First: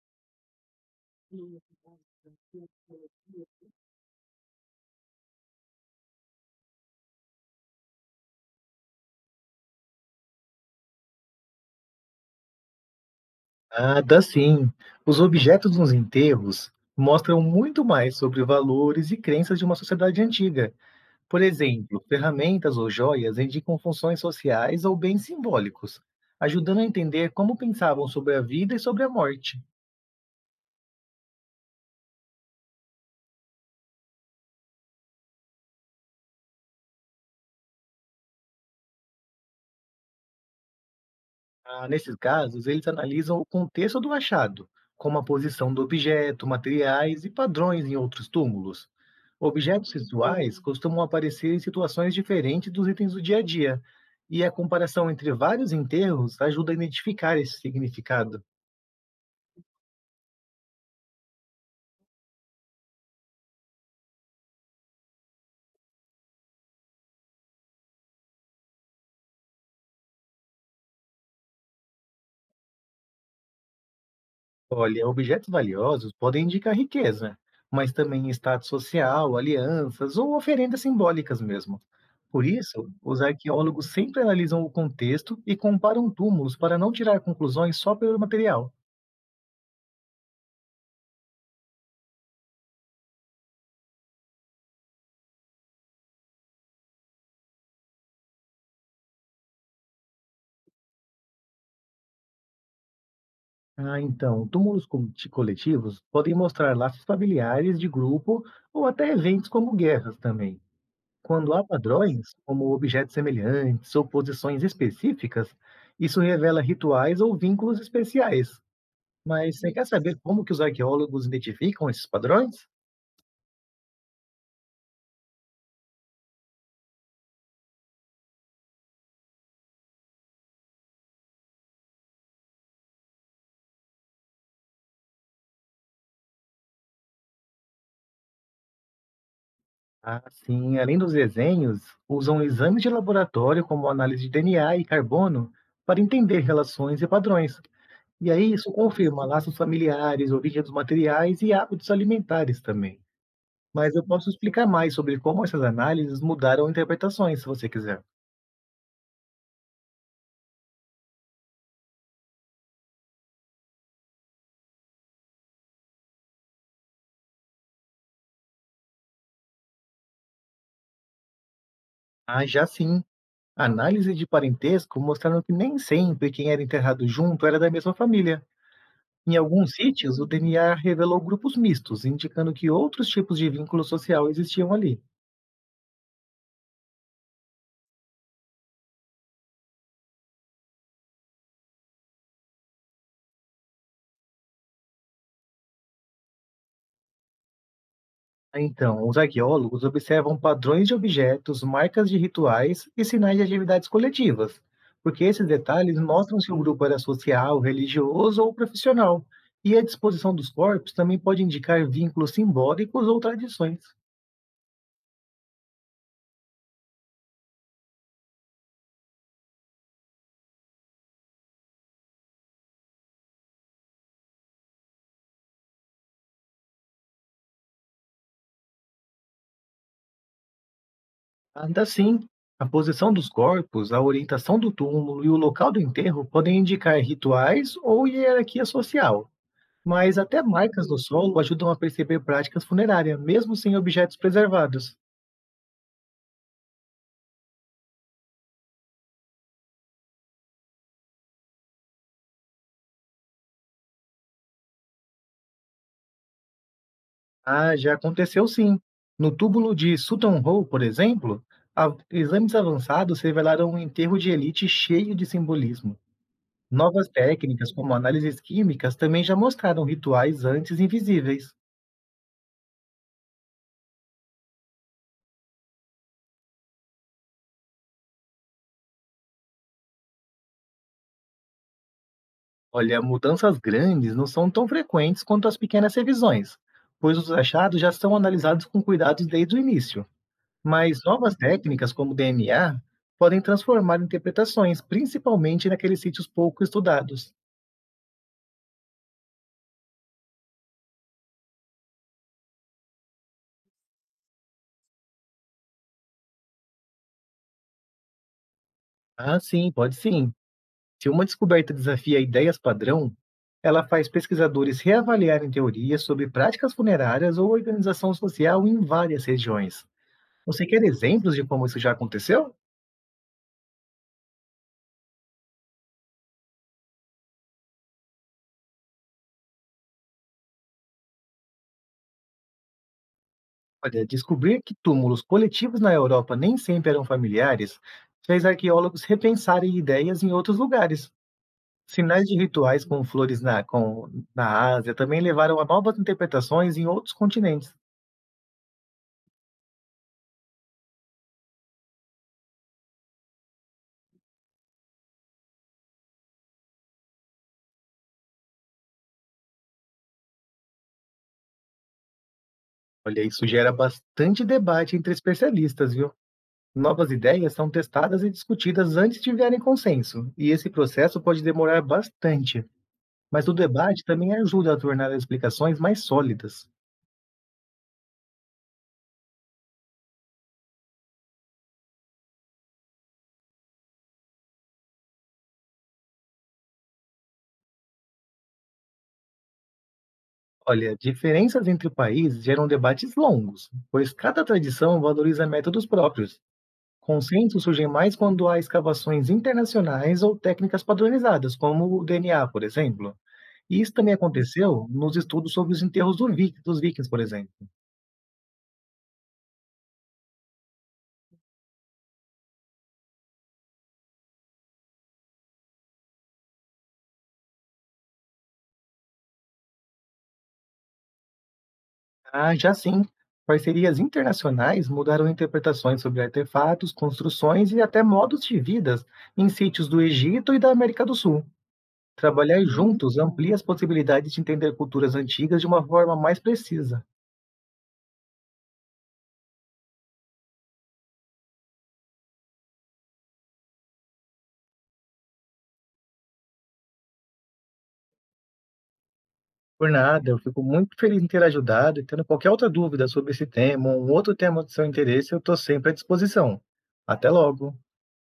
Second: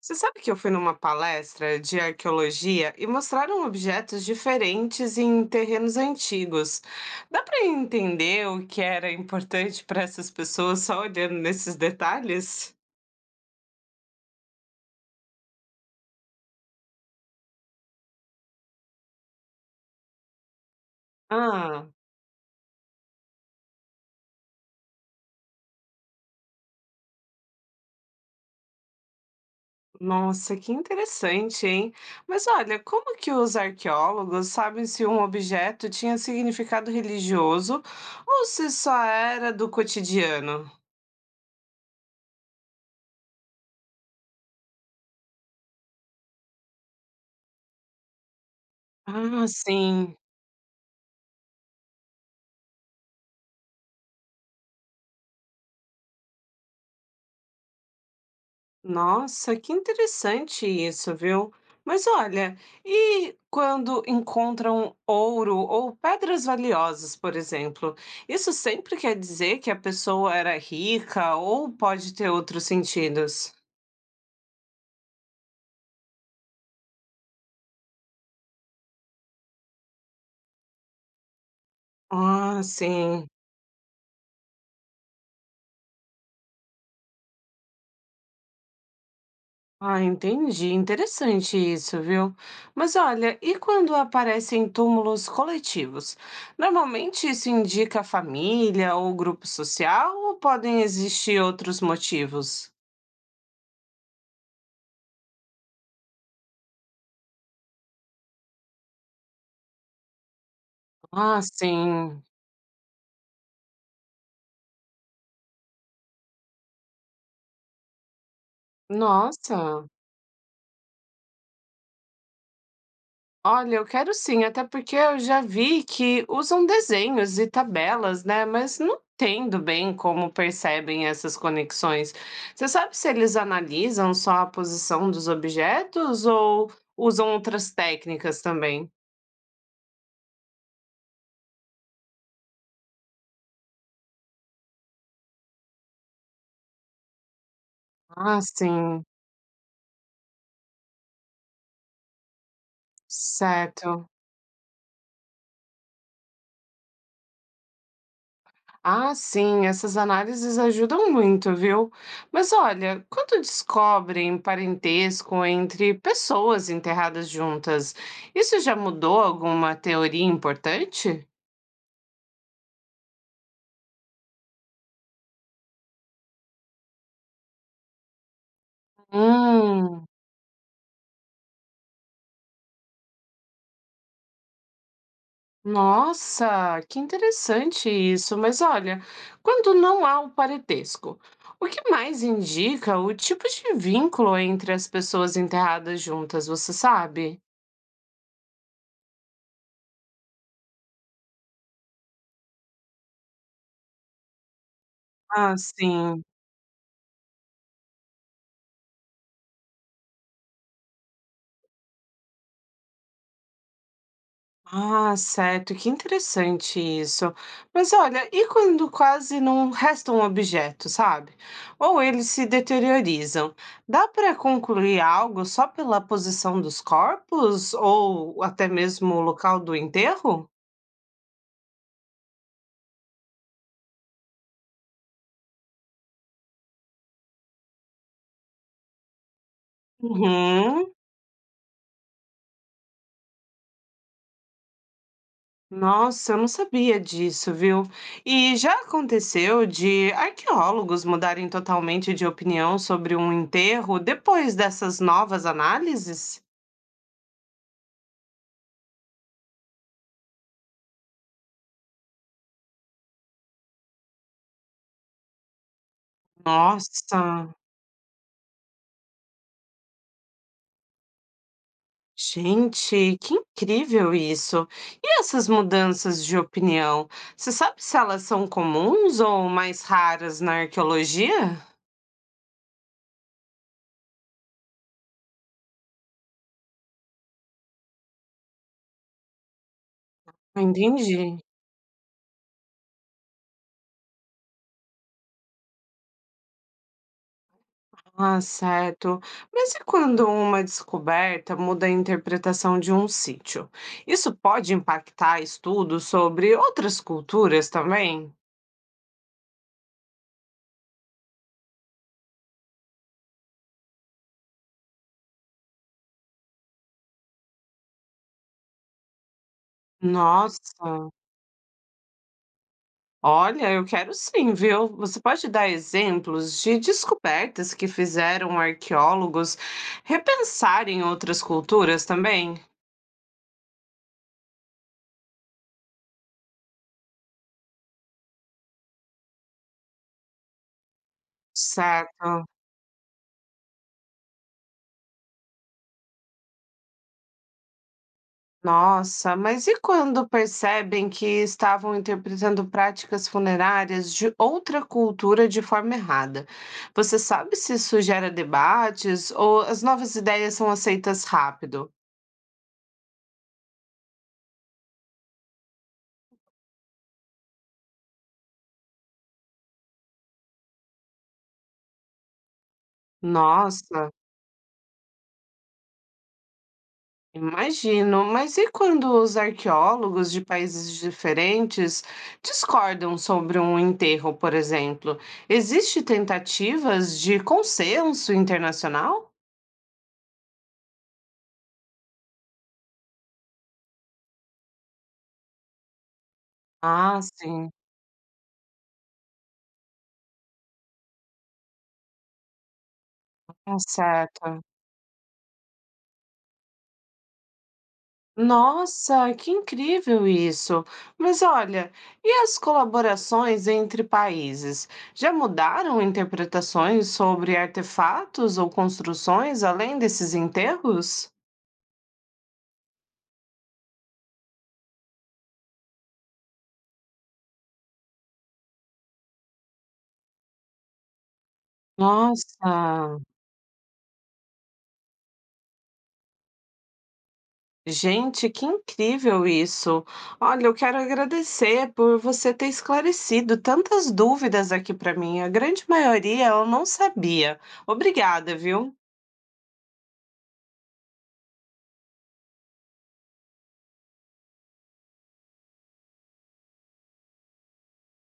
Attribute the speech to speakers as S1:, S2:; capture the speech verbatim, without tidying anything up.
S1: Você sabe que eu fui numa palestra de arqueologia e mostraram objetos diferentes em terrenos antigos. Dá para entender o que era importante para essas pessoas só olhando nesses detalhes?
S2: Ah, dá sim. Os objetos nos enterros mostram muito mais sobre valores e crenças de uma sociedade antiga. Por
S1: Ah,
S2: exemplo, ferramentas ou joias indicam funções sociais ou bens simbólicos, ajudando a entender como pensavam sobre a vida e sobre a morte.
S1: nossa, que interessante, hein? Mas olha, como que os arqueólogos sabem se um objeto tinha significado religioso ou se só era do cotidiano?
S2: Ah, nesses casos, eles analisam o contexto do achado, como a posição do objeto, materiais e padrões em outros túmulos.
S1: Ah,
S2: Objetos
S1: sim.
S2: visuais Hum. costumam aparecer em situações diferentes dos itens do dia a dia, e a comparação entre vários enterros ajuda a identificar esse significado.
S1: Nossa, que interessante isso, viu? Mas olha, e quando encontram ouro ou pedras valiosas, por exemplo, isso sempre quer dizer que a pessoa era rica ou pode ter outros sentidos?
S2: Olha, objetos valiosos podem indicar riqueza, mas também status social, alianças ou oferendas simbólicas mesmo. Por
S1: Ah,
S2: isso, os
S1: sim.
S2: arqueólogos sempre analisam o contexto e comparam túmulos para não tirar conclusões só pelo material.
S1: Ah, entendi. Interessante isso, viu? Mas olha, e quando aparecem túmulos coletivos? Normalmente isso indica família ou grupo social ou podem existir outros motivos?
S2: Ah, então, túmulos co- ti- coletivos podem mostrar laços familiares de grupo ou até eventos como guerras também.
S1: Ah,
S2: Quando há
S1: sim.
S2: padrões, como objetos semelhantes ou posições específicas, isso revela rituais ou vínculos especiais. Mas você
S1: Nossa.
S2: quer saber como que os arqueólogos identificam esses padrões?
S1: Olha, eu quero sim, até porque eu já vi que usam desenhos e tabelas, né? Mas não entendo bem como percebem essas conexões. Você sabe se eles analisam só a posição dos objetos ou usam outras técnicas também?
S2: Ah, sim, além dos desenhos, usam exames de laboratório como análise de D N A e carbono para entender relações e padrões. E
S1: Ah,
S2: aí isso
S1: sim.
S2: confirma laços familiares, origem dos materiais e hábitos alimentares também. Mas eu
S1: Certo.
S2: posso explicar mais sobre como essas análises mudaram interpretações, se você quiser.
S1: Ah, sim, essas análises ajudam muito, viu? Mas olha, quando descobrem parentesco entre pessoas enterradas juntas, isso já mudou alguma teoria importante?
S2: Ah, já sim. Análise de parentesco mostraram que nem sempre quem era enterrado junto era da mesma família. Em alguns
S1: Hum,
S2: sítios, o D N A revelou grupos mistos, indicando que outros tipos de vínculo social existiam ali.
S1: nossa, que interessante isso. Mas olha, quando não há o parentesco, o que mais indica o tipo de vínculo entre as pessoas enterradas juntas, você sabe?
S2: Então, os arqueólogos observam padrões de objetos, marcas de rituais e sinais de atividades coletivas, porque esses
S1: Ah,
S2: detalhes
S1: sim.
S2: mostram se o grupo era social, religioso ou profissional. E a disposição dos corpos também pode indicar vínculos simbólicos ou tradições.
S1: Ah, certo, que interessante isso. Mas olha, e quando quase não resta um objeto, sabe? Ou eles se deteriorizam? Dá para concluir algo só pela posição dos corpos ou até mesmo o local do enterro?
S2: Ainda assim, a posição dos corpos, a orientação do túmulo e o local do enterro podem indicar rituais ou hierarquia social. Mas até marcas
S1: Uhum.
S2: no solo ajudam a perceber práticas funerárias, mesmo sem objetos preservados.
S1: Nossa, eu não sabia disso, viu? E já aconteceu de arqueólogos mudarem totalmente de opinião sobre um enterro depois dessas novas análises?
S2: Ah, já aconteceu sim. No túmulo de Sutton Hoo, por exemplo, a- exames avançados revelaram um enterro de elite cheio de simbolismo. Novas
S1: Nossa.
S2: técnicas, como análises químicas, também já mostraram rituais antes invisíveis.
S1: Gente, que incrível isso! E essas mudanças de opinião, você sabe se elas são comuns ou mais raras na arqueologia?
S2: Olha, mudanças grandes não são tão frequentes quanto as pequenas revisões, pois os achados já são analisados com cuidado desde o início.
S1: Entendi.
S2: Mas novas técnicas, como o D N A, podem transformar interpretações, principalmente naqueles sítios pouco estudados.
S1: Ah, certo. Mas e quando uma descoberta muda a interpretação de um sítio? Isso pode impactar estudos sobre outras culturas também?
S2: Ah, sim, pode sim. Se uma descoberta desafia ideias padrão, ela faz pesquisadores reavaliarem teorias sobre práticas funerárias ou organização social em várias regiões. Você quer
S1: Nossa.
S2: exemplos de como isso já aconteceu?
S1: Olha, eu quero sim, viu? Você pode dar exemplos de descobertas que fizeram arqueólogos repensarem outras culturas também?
S2: Olha, descobrir que túmulos coletivos na Europa nem sempre eram familiares fez arqueólogos repensarem ideias em outros lugares. Sinais de
S1: Certo.
S2: rituais com flores na com na Ásia também levaram a novas interpretações em outros continentes.
S1: Nossa, mas e quando percebem que estavam interpretando práticas funerárias de outra cultura de forma errada? Você sabe se isso gera debates ou as novas ideias são aceitas rápido?
S2: Olha, isso gera bastante debate entre especialistas, viu? Novas ideias são testadas e discutidas antes de virarem consenso, e esse processo pode demorar bastante, mas o debate
S1: Nossa.
S2: também ajuda a tornar as explicações mais sólidas.
S1: Imagino, mas e quando os arqueólogos de países diferentes discordam sobre um enterro, por exemplo? Existem tentativas de consenso internacional?
S2: Olha, diferenças entre países geram debates longos, pois cada tradição valoriza métodos próprios.
S1: Ah,
S2: Consensos
S1: sim,
S2: surgem mais quando há escavações internacionais ou técnicas padronizadas, como o D N A, por exemplo.
S1: tá
S2: E isso também
S1: certo.
S2: aconteceu nos estudos sobre os enterros do vi- dos vikings, por exemplo.
S1: Nossa, que incrível isso! Mas olha, e as colaborações entre países? Já mudaram interpretações sobre artefatos ou construções além desses enterros?
S2: Ah, já sim, parcerias internacionais mudaram interpretações sobre artefatos, construções e até modos de vidas em sítios do Egito e da América do Sul. Trabalhar Hum.
S1: Nossa.
S2: juntos amplia as possibilidades de entender culturas antigas de uma forma mais precisa.
S1: Gente, que incrível isso. Olha, eu quero agradecer por você ter esclarecido tantas dúvidas aqui para mim. A grande maioria eu não sabia. Obrigada, viu?
S2: Por nada, eu fico muito feliz em ter ajudado e tendo qualquer outra dúvida sobre esse tema ou um outro tema do seu interesse, eu estou sempre à disposição. Até logo!